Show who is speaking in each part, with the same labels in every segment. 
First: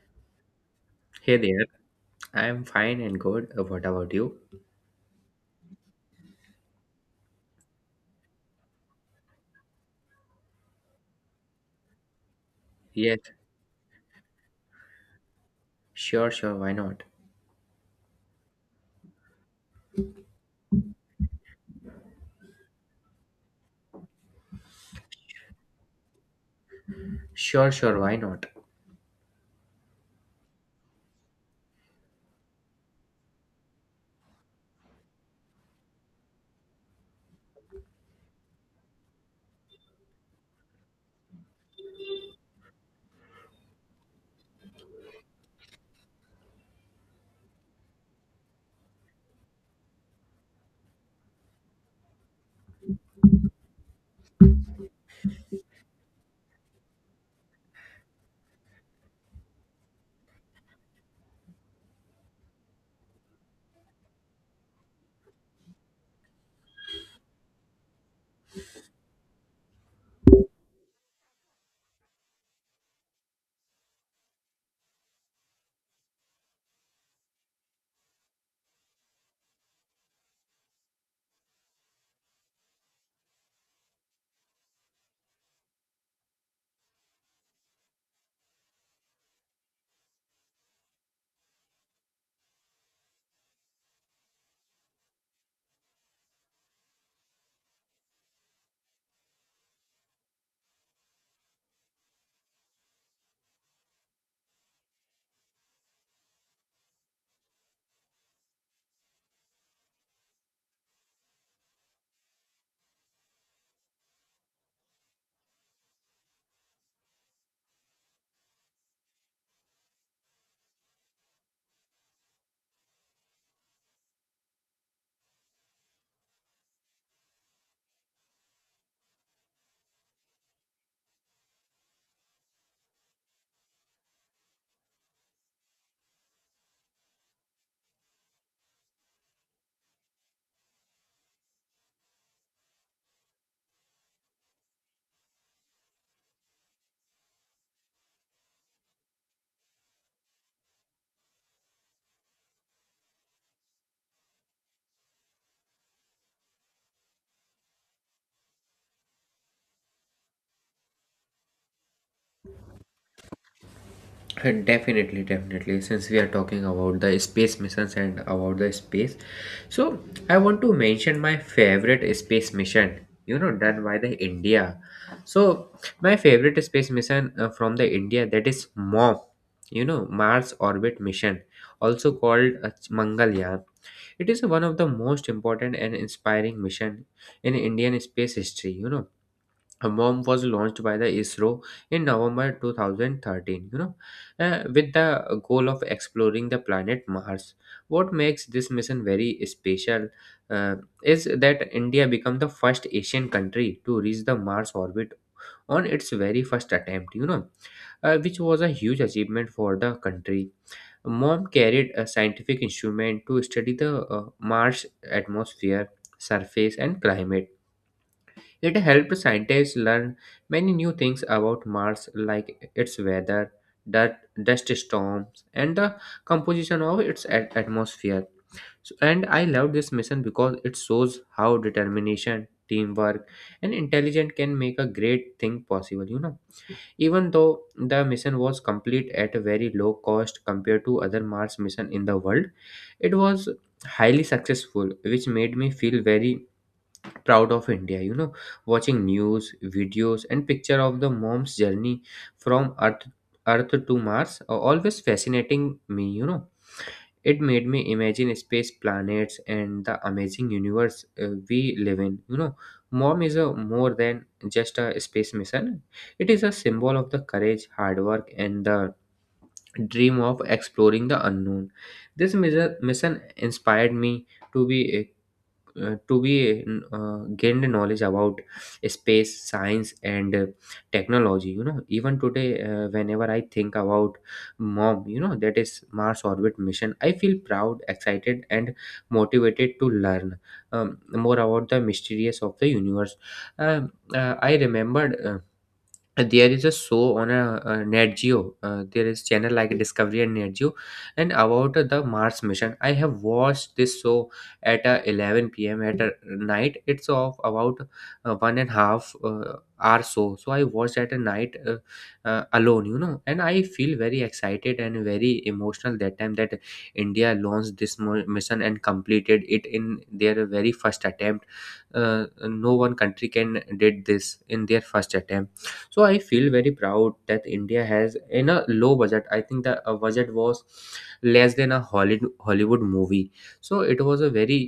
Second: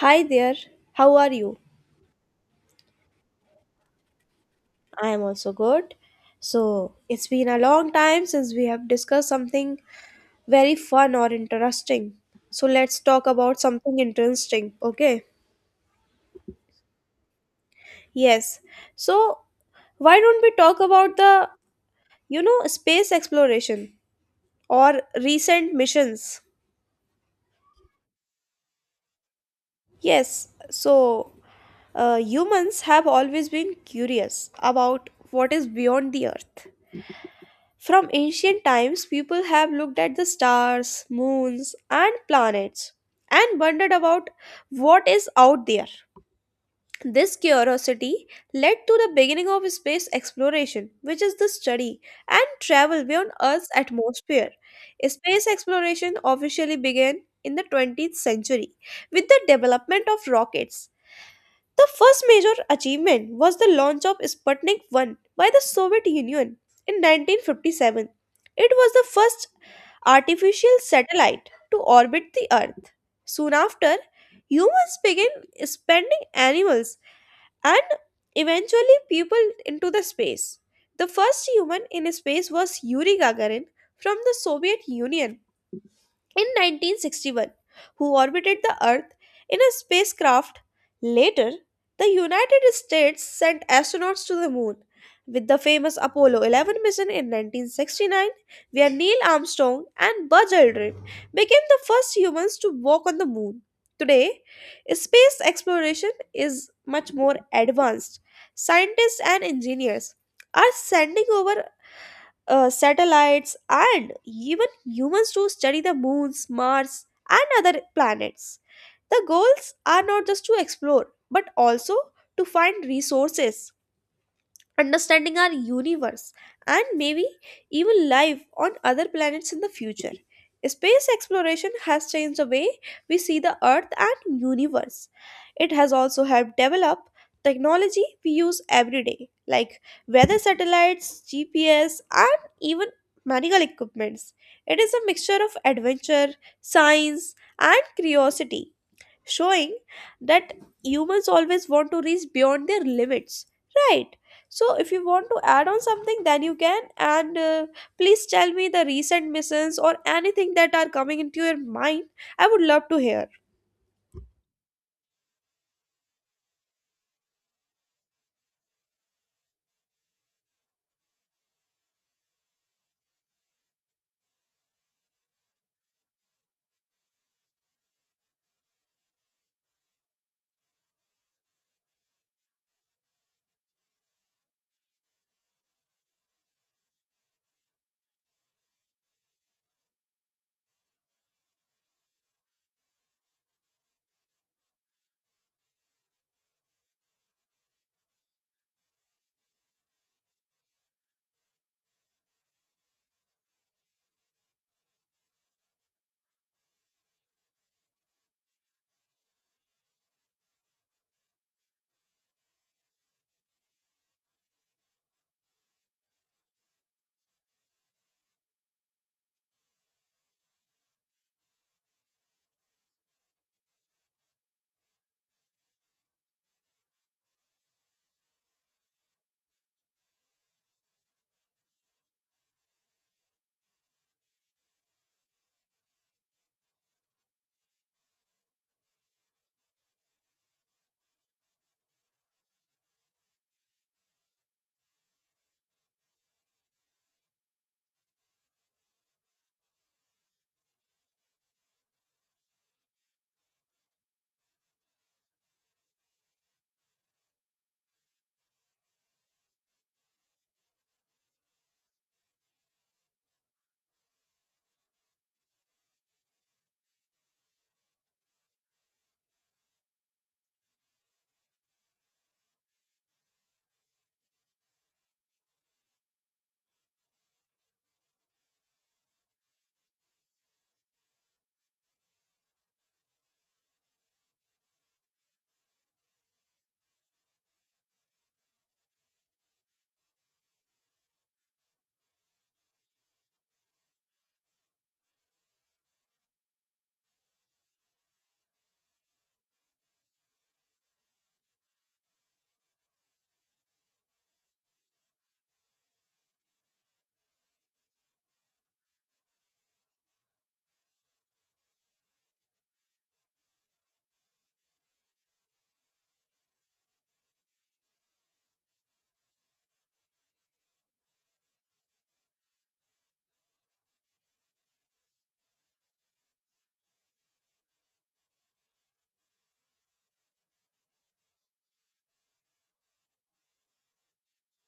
Speaker 1: Hi there, how are
Speaker 2: Hey
Speaker 1: you?
Speaker 2: there, I'm fine and good. What about you?
Speaker 1: I am also good. So, it's been a long time since we have discussed something very fun or interesting. So, let's
Speaker 2: Yes,
Speaker 1: talk about something interesting, okay?
Speaker 2: sure, why not?
Speaker 1: Yes. So, why don't we talk about space exploration or recent missions?
Speaker 2: Sure, why not?
Speaker 1: Yes. So, humans have always been curious about what is beyond the earth. From ancient times, people have looked at the stars, moons, and planets and wondered about what is out there. This curiosity led to the beginning of space exploration, which is the study and travel beyond Earth's atmosphere. Space exploration officially began in the 20th century with the development of rockets. The first major achievement was the launch of Sputnik 1 by the Soviet Union in 1957. It was the first artificial satellite to orbit the Earth. Soon after, humans began sending animals and eventually people into the space. The first human in space was Yuri Gagarin from the Soviet Union in 1961, who orbited the Earth in a spacecraft. Later, the United States sent astronauts to the moon with the famous Apollo 11 mission in 1969, where Neil Armstrong and Buzz Aldrin became the first humans to walk on the moon. Today, space exploration is much more advanced. Scientists and engineers are sending over satellites, and even humans to study the moons, Mars, and other planets. The goals are not just to explore, but also to find resources, understanding our universe, and maybe even life on other planets in the future. Space exploration has changed the way we see the Earth and universe. It has also helped develop technology we use every day, like weather satellites, GPS, and even medical equipments. It is a mixture of adventure, science, and curiosity, showing that humans always want to reach beyond their limits, right? So if you want to add on something, then you can, and please tell me the recent missions or anything that are coming into your mind. I would love to hear.
Speaker 2: Definitely. Since we are talking about the space missions and about the space, so I want to mention my favorite space mission, you know, done by the India. So my favorite space mission from the India, that is MOM, you know, Mars Orbit Mission, also called Mangalyaan. It is one of the most important and inspiring mission in Indian space history, you know. MOM was launched by the ISRO in November 2013, you know, with the goal of exploring the planet Mars. What makes this mission very special, uh, is that India became the first Asian country to reach the Mars orbit on its very first attempt, you know, which was a huge achievement for the country. MOM carried a scientific instrument to study the Mars atmosphere, surface, and climate. It helped scientists learn many new things about Mars, like its weather, dirt, dust storms, and the composition of its atmosphere. So, and I love this mission because it shows how determination, teamwork, and intelligence can make a great thing possible. You know, even though the mission was complete at a very low cost compared to other Mars mission in the world, it was highly successful, which made me feel very proud of India, you know. Watching news videos and picture of the MOM's journey from earth to Mars are always fascinating me, you know. It made me imagine space, planets, and the amazing universe we live in, you know. MOM is a more than just a space mission. It is a symbol of the courage, hard work, and the dream of exploring the unknown. This mission inspired me to be uh, to be gained knowledge about space science and technology. You know, even today, whenever I think about MOM, you know, that is Mars Orbit Mission, I feel proud, excited, and motivated to learn more about the mysteries of the universe. I remembered, and there is a show on a Nat Geo. There is channel like Discovery and Nat Geo, and about the Mars mission. I have watched this show at 11 p.m. at night. It's of about one and a half hour show. So I watched at a night alone, you know, and I feel very excited and very emotional that time that India launched this mission and completed it in their very first attempt. No one country can did this in their first attempt, so I feel very proud that India has in a low budget. I think the budget was less than a Hollywood movie. So it was a very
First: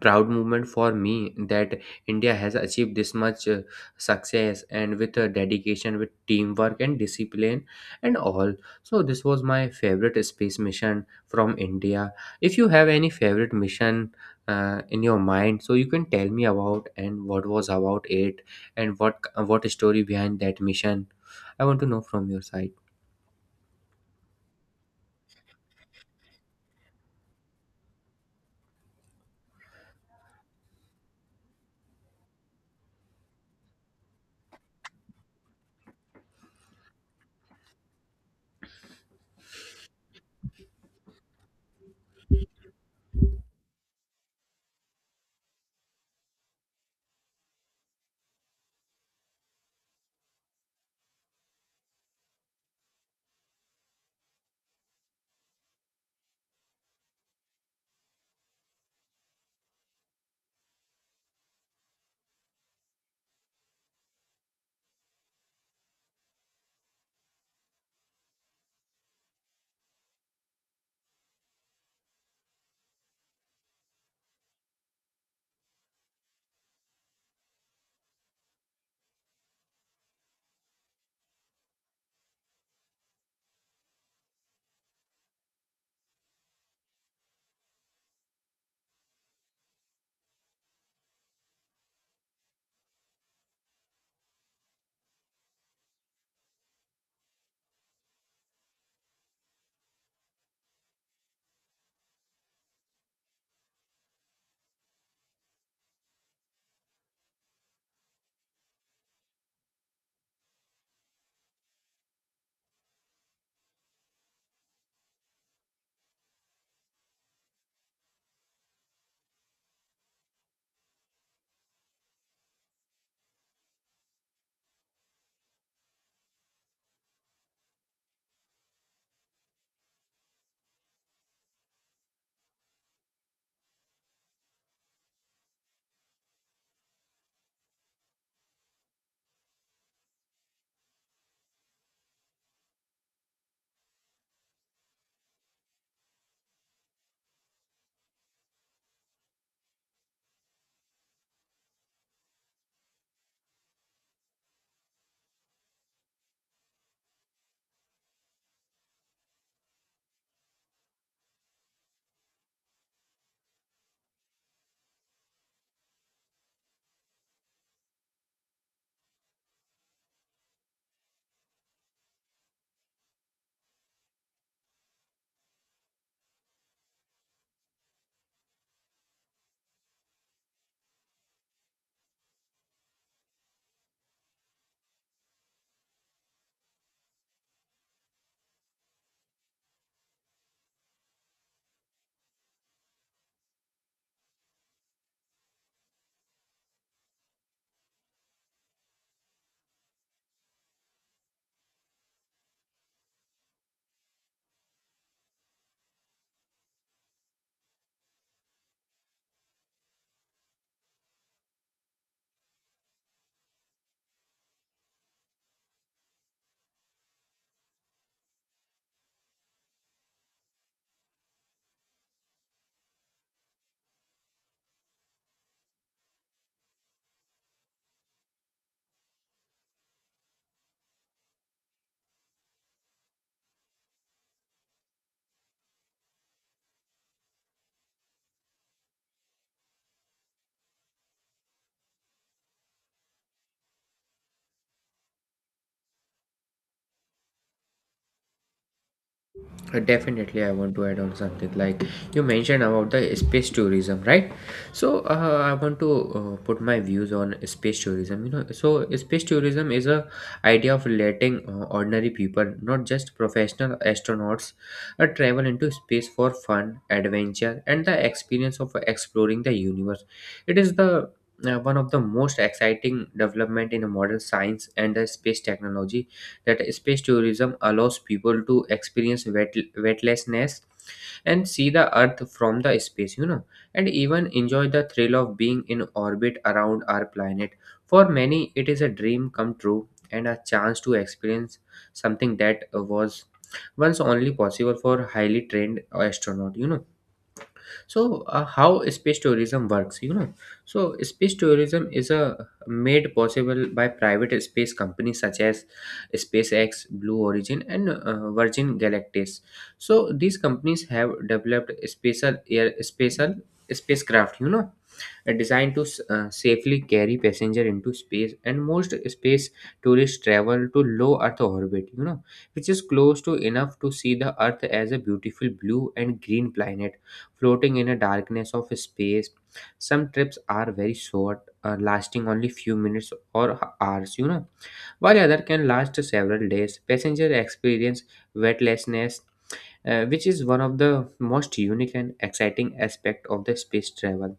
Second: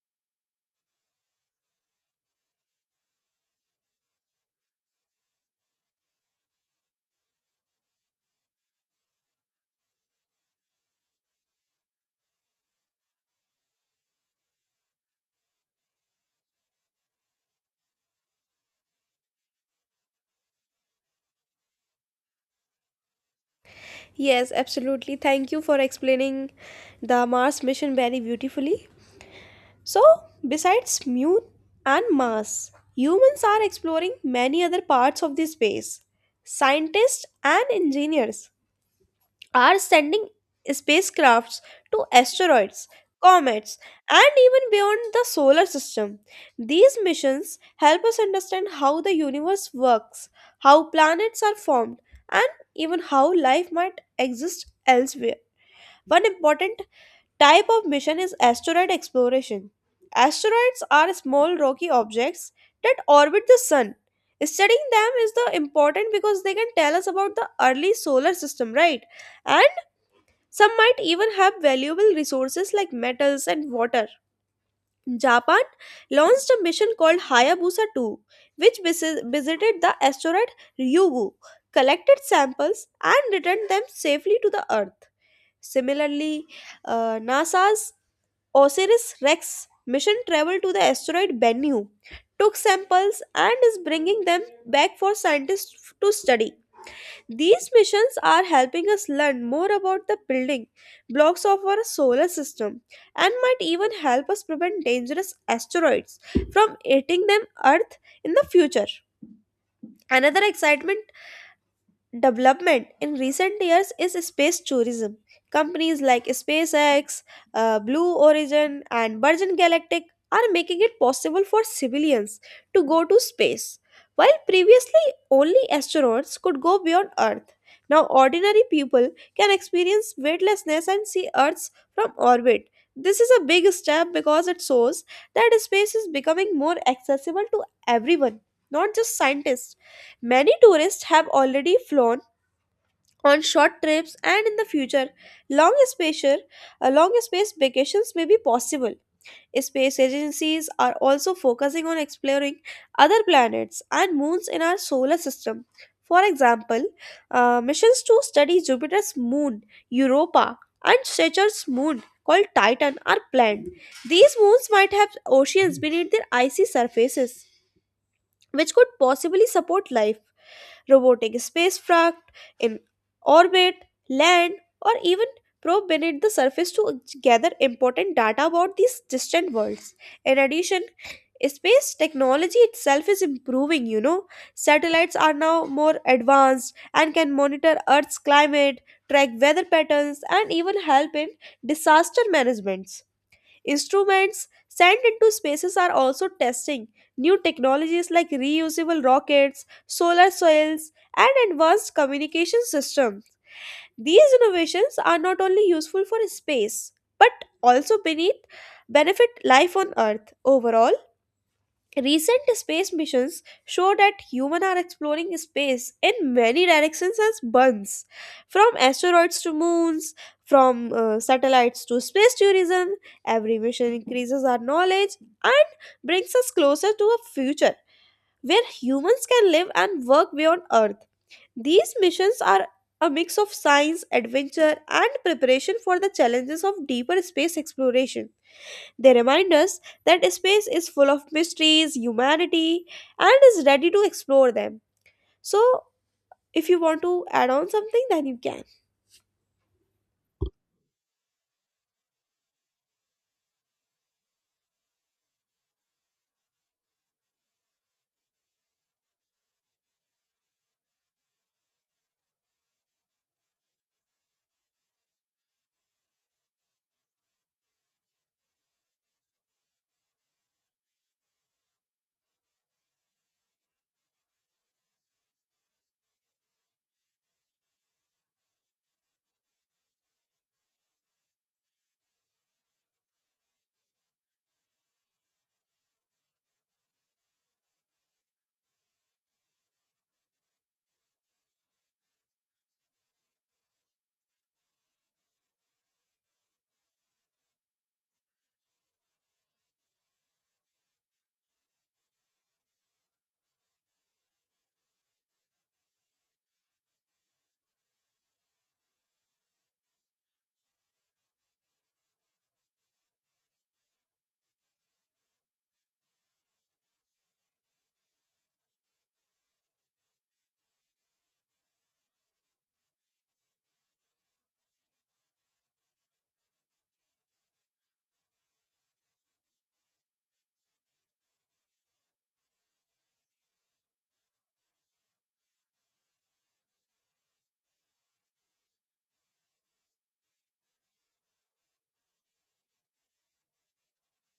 Speaker 2: proud moment for me that India has achieved this much success and with dedication, with teamwork and discipline and all. So this was my favorite space mission from India. If you have any favorite mission in your mind, so you can tell me about, and what was about it and what story behind that mission. I want to know from your side.
Speaker 1: Yes, absolutely. Thank you for explaining the Mars mission very beautifully. So, besides Mu and Mars, humans are exploring many other parts of the space. Scientists and engineers are sending spacecrafts to asteroids, comets, and even beyond the solar system. These missions help us understand how the universe works, how planets are formed, and even how life might exist elsewhere. One important type of mission is asteroid exploration. Asteroids are small rocky objects that orbit the sun. Studying them is the important because they can tell us about the early solar system, right? And some might even have valuable resources like metals and water. Japan launched a mission called Hayabusa 2, which visited the asteroid Ryugu, collected samples, and returned them safely to the Earth. Similarly, NASA's OSIRIS-REx mission traveled to the asteroid Bennu, took samples, and is bringing them back for scientists to study. These missions are helping us learn more about the building blocks of our solar system and might even help us prevent dangerous asteroids from hitting them Earth in the future. Another excitement development in recent years is space tourism. Companies like SpaceX, Blue Origin, and Virgin Galactic are making it possible for civilians to go to space. While previously only astronauts could go beyond Earth, now ordinary people can experience weightlessness and see Earth's from orbit. This is a big step because it shows that space is becoming more accessible to everyone, not just scientists. Many tourists have already flown on short trips, and in the future, long space vacations may be possible. Space agencies are also focusing on exploring other planets and moons in our solar system. For example, missions to study Jupiter's moon Europa and Saturn's moon called Titan are planned. These moons might have oceans beneath their icy surfaces, which could possibly support life. Robotic spacecraft in orbit, land, or even probe beneath the surface to gather important data about these distant worlds. In addition, space technology itself is improving. Satellites are now more advanced and can monitor Earth's climate, track weather patterns, and even help in disaster management. Instruments sent into spaces are also testing new technologies like reusable rockets, solar soils, and advanced communication systems. These innovations are not only useful for space but also beneath benefit life on Earth. Overall, recent space missions show that humans are exploring space in many directions as buns, from asteroids to moons, from satellites to space tourism. Every mission increases our knowledge and brings us closer to a future where humans can live and work beyond Earth. These missions are a mix of science, adventure, and preparation for the challenges of deeper space exploration. They remind us that space is full of mysteries, humanity, and is ready to explore them. So, if you want to add on something, then you can.
Speaker 2: Definitely, I want to add on something like you mentioned about the space tourism, right? So, I want to put my views on space tourism. You know, so space tourism is a idea of letting ordinary people, not just professional astronauts, travel into space for fun, adventure, and the experience of exploring the universe. It is the, one of the most exciting development in modern science and the space technology, that space tourism allows people to experience weightlessness and see the earth from the space, you know, and even enjoy the thrill of being in orbit around our planet. For many, it is a dream come true and a chance to experience something that was once only possible for highly trained astronaut, you know. So how space tourism works, you know. So space tourism is a made possible by private space companies such as SpaceX, Blue Origin, and Virgin Galactic. So these companies have developed special spacecraft, you know, designed to safely carry passenger into space. And most space tourists travel to low earth orbit, you know, which is close to enough to see the earth as a beautiful blue and green planet floating in a darkness of space. Some trips are very short, lasting only few minutes or hours, you know, while other can last several days. Passenger experience weightlessness, which is one of the most unique and exciting aspect of the space travel.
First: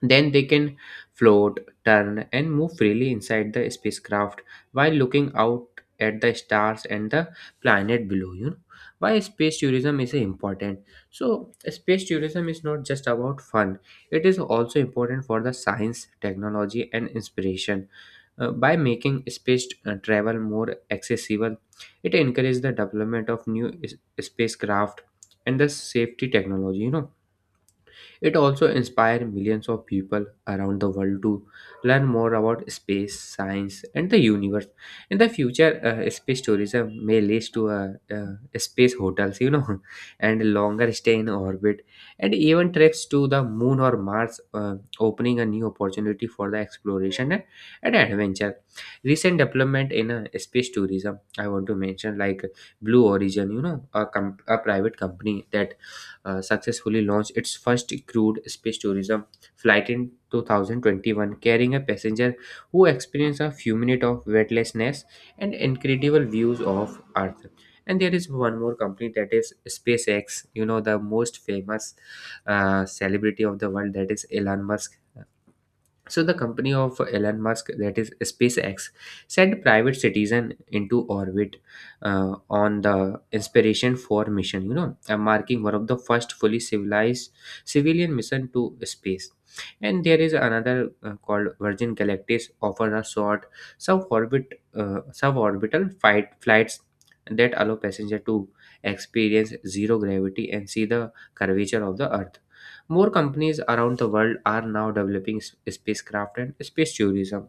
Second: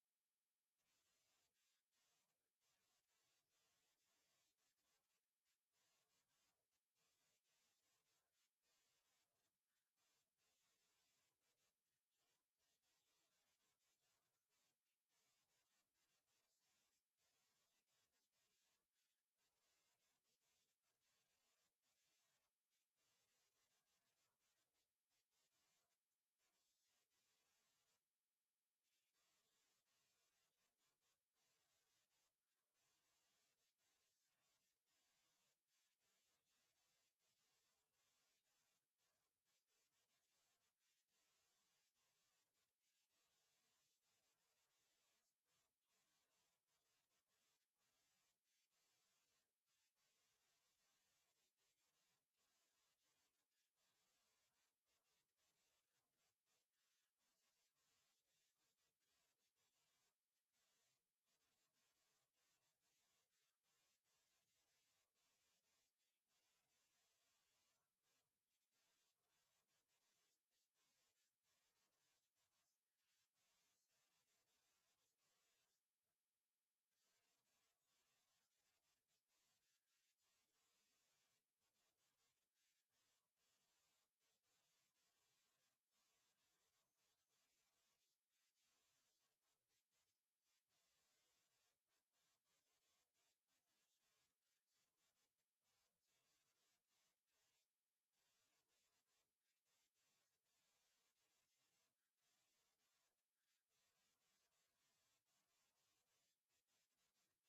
Speaker 2: Then they can float, turn, and move freely inside the spacecraft while looking out at the stars and the planet below. You know, why space tourism is important. So space tourism is not just about fun; it is also important for the science, technology, and inspiration. By making space travel more accessible, it encourages the development of spacecraft and the safety technology. You know, it also inspired millions of people around the world to learn more about space, science, and the universe. In the future, space tourism may lead to space hotels, you know, and longer stay in orbit, and even trips to the moon or Mars, opening a new opportunity for the exploration and adventure. Recent development in space tourism, I want to mention like Blue Origin, you know, a private company that successfully launched its first crewed space tourism flight in 2021, carrying a passenger who experienced a few minutes of weightlessness and incredible views of Earth. And there is one more company that is SpaceX, you know, the most famous celebrity of the world, that is Elon Musk. So the company of Elon Musk, that is SpaceX, sent private citizen into orbit on the Inspiration 4 mission, you know, marking one of the first fully civilized civilian mission to space. And there is another called Virgin Galactic offer a short suborbital fight flights that allow passenger to experience zero gravity and see the curvature of the Earth. More companies around the world are now developing spacecraft and space tourism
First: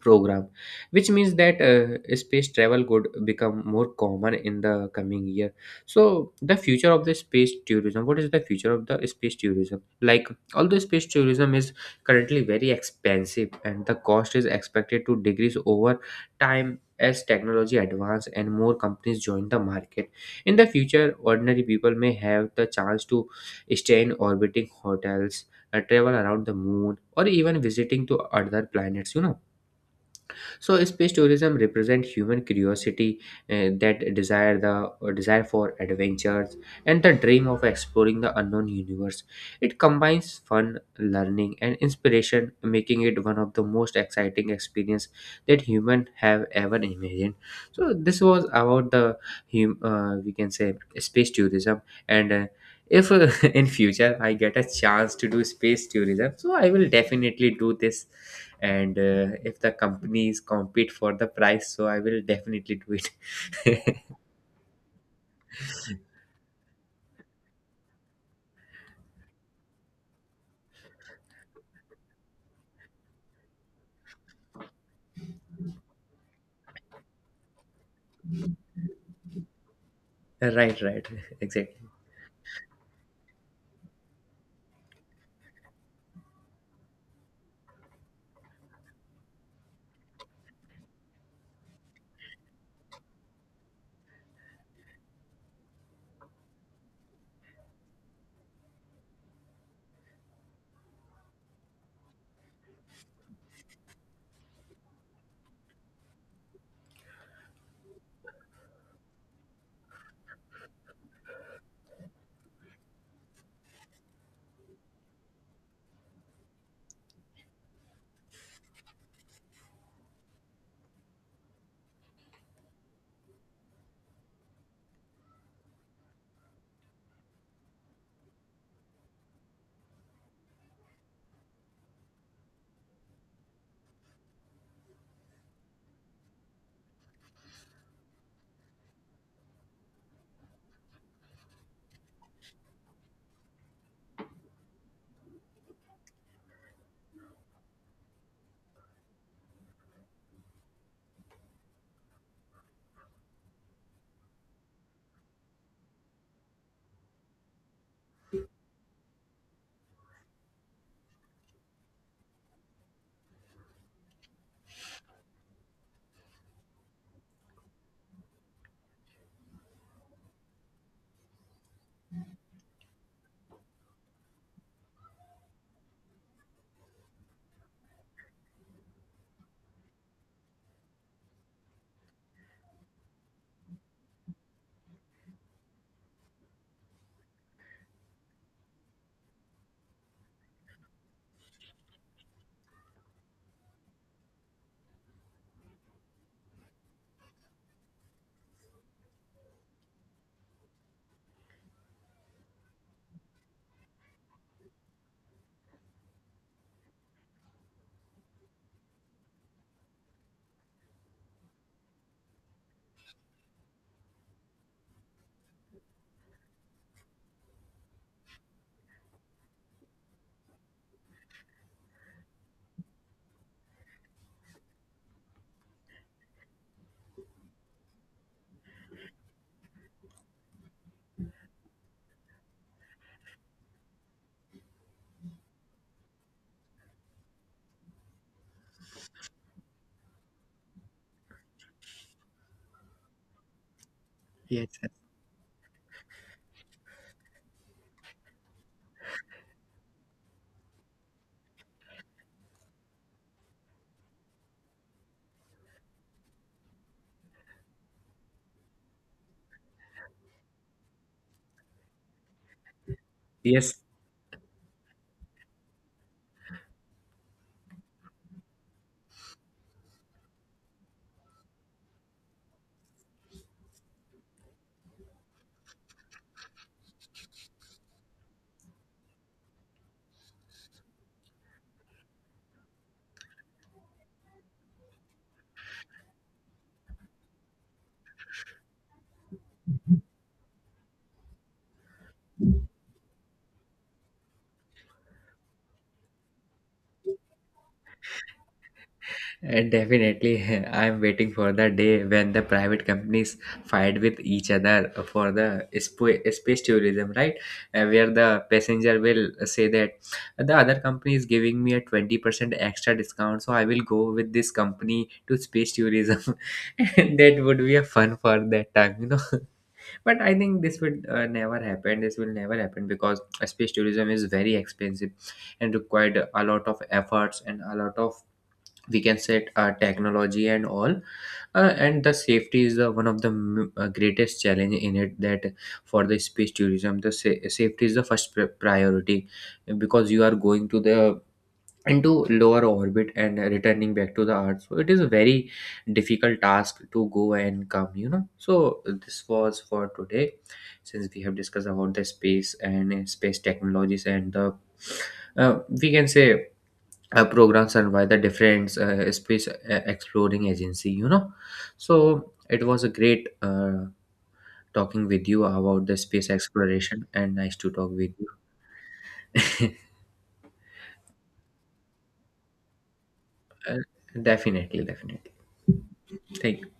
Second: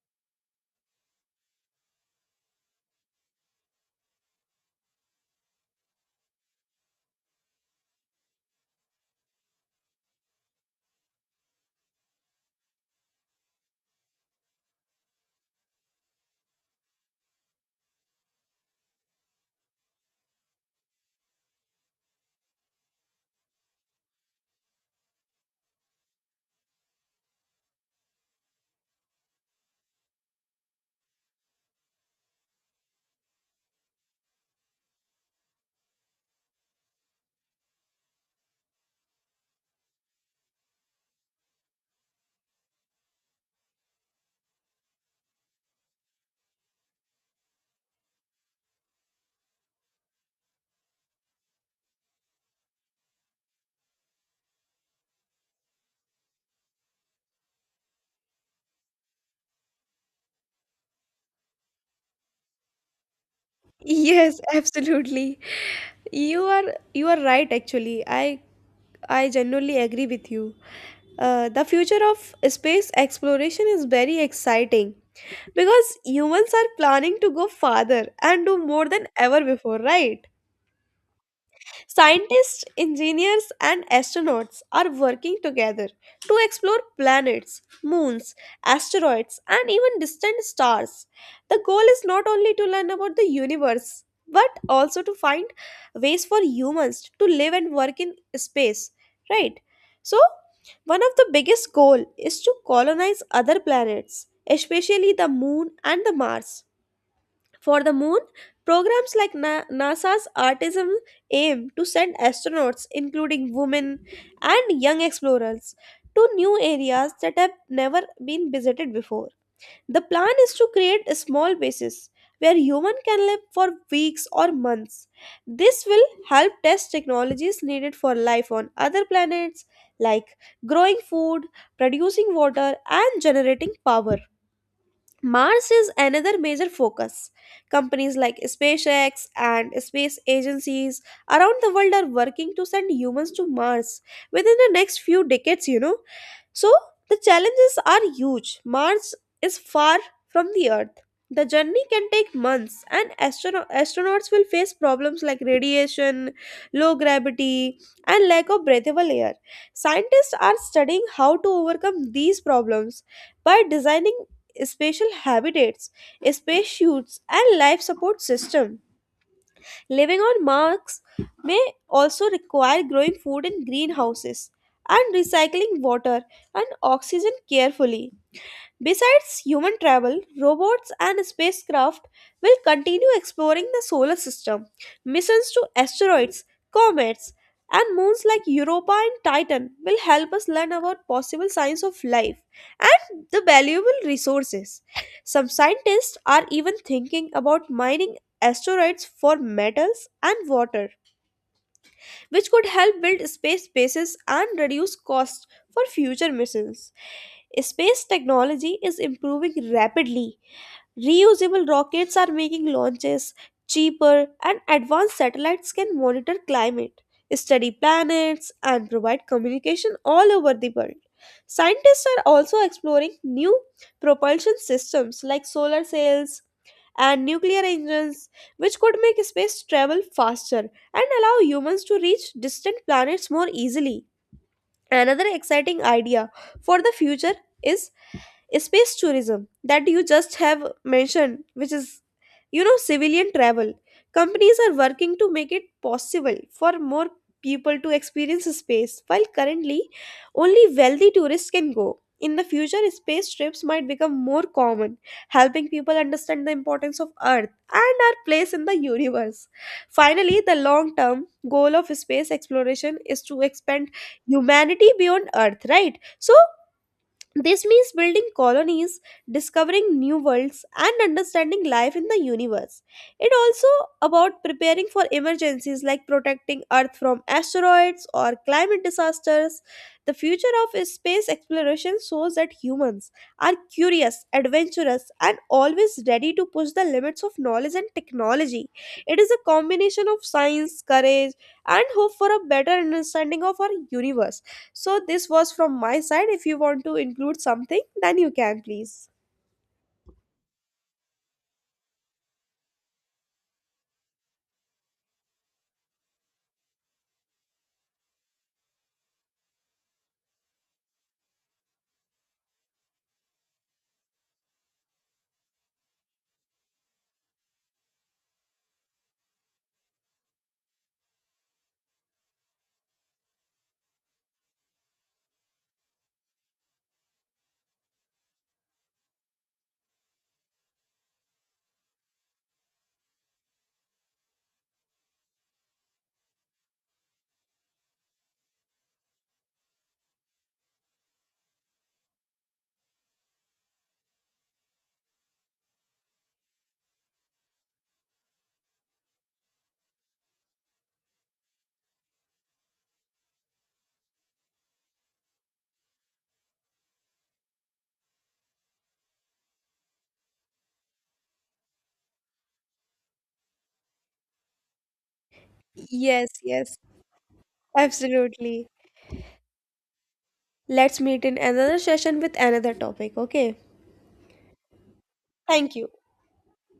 Speaker 2: program, which means that space travel could become more common in the coming year. So the future of the space tourism, what is the future of the space tourism like? Although space tourism is currently very expensive, and the cost is expected to decrease over time as technology advance and more companies join the market. In the future, ordinary people may have the chance to stay in orbiting hotels, travel around the moon, or even visiting to other planets, you know. So space tourism represents human curiosity, that desire the or desire for adventures and the dream of exploring the unknown universe. It combines fun, learning, and inspiration, making it one of the most exciting experience that human have ever imagined. So this was about the we can say space tourism and. If in future I get a chance to do space tourism, so I will definitely do this. And if the companies compete for the price, so I will definitely do it.
Speaker 1: Yes, absolutely. You are right actually. I genuinely agree with you. The future of space exploration is very exciting because humans are planning to go farther and do more than ever before, right?
Speaker 2: Right, right. Exactly.
Speaker 1: Scientists, engineers, and astronauts are working together to explore planets, moons, asteroids, and even distant stars. The goal is not only to learn about the universe, but also to find ways for humans to live and work in space, right? So, one of the biggest goal is to colonize other planets, especially the moon and the Mars. For the moon, programs like NASA's Artism aim to send astronauts, including women and young explorers, to new areas that have never been visited before. The plan is to create small bases where humans can live for weeks or months. This will help test technologies needed for life on other planets, like growing food, producing water, and generating power. Mars is another major focus. Companies like SpaceX and space agencies around the world are working to send humans to Mars within the next few decades. So the challenges are huge. Mars is far from the Earth. The journey can take months, and astronauts will face problems like radiation, low gravity, and lack of breathable air. Scientists are studying how to overcome these problems by designing spatial habitats, spacesuits, and life support system. Living on Mars may also require growing food in greenhouses and recycling water and oxygen carefully. Besides human travel, robots and spacecraft will continue exploring the solar system. Missions to asteroids, comets, and moons like Europa and Titan will help us learn about possible signs of life and the valuable resources. Some scientists are even thinking about mining asteroids for metals and water, which could help build space bases and reduce costs for future missions. Space technology is improving rapidly. Reusable rockets are making launches cheaper, and advanced satellites can monitor climate, study planets, and provide communication all over the world. Scientists are also exploring new propulsion systems like solar sails and nuclear engines, which could make space travel faster and allow humans to reach distant planets more easily. Another exciting idea for the future is space tourism that you just have mentioned, which is, civilian travel. Companies
Speaker 2: Yes,
Speaker 1: are
Speaker 2: sir.
Speaker 1: working to make it possible for more people to experience space. While currently only wealthy tourists can go, in the future space trips might become more common, helping people understand the importance of earth and our place in the universe. Finally, the long term goal of space exploration is to
Speaker 2: Yes,
Speaker 1: expand humanity beyond earth, right? So this means building colonies, discovering new worlds, and understanding life in the universe. It also about preparing for emergencies like protecting Earth from asteroids or climate disasters. The future of space exploration shows that humans are curious, adventurous, and always ready to push the limits of knowledge and technology. It is a combination of science, courage, and hope for a better understanding of our universe. So this was from my side. If you want to include something, then you can please.
Speaker 2: and definitely. I'm waiting for the day when the private companies fight with each other for the space tourism, right? Where the passenger will say that the other company is giving me a 20% extra discount, so I will go with this company to space tourism. And that would be a fun for that time, you know. But I think this would never happen because space tourism is very expensive and required a lot of efforts and a lot of, we can set, technology and all. Uh, and the safety is the one of the greatest challenge in it, that for the space tourism, the safety is the first priority, because you are going to the into lower orbit and returning back to the earth. So it is a very difficult task to go and come, you know. So this was for today, since we have discussed about the space and space technologies and the, we can say, programs and why the different space exploring agency, you know. So it was a great talking with you about the
Speaker 1: Yes,
Speaker 2: space
Speaker 1: yes,
Speaker 2: exploration, and nice to talk with you.
Speaker 1: absolutely. Let's meet in another session with another topic. Okay.
Speaker 2: uh, definitely definitely.
Speaker 1: Thank you.
Speaker 2: Thank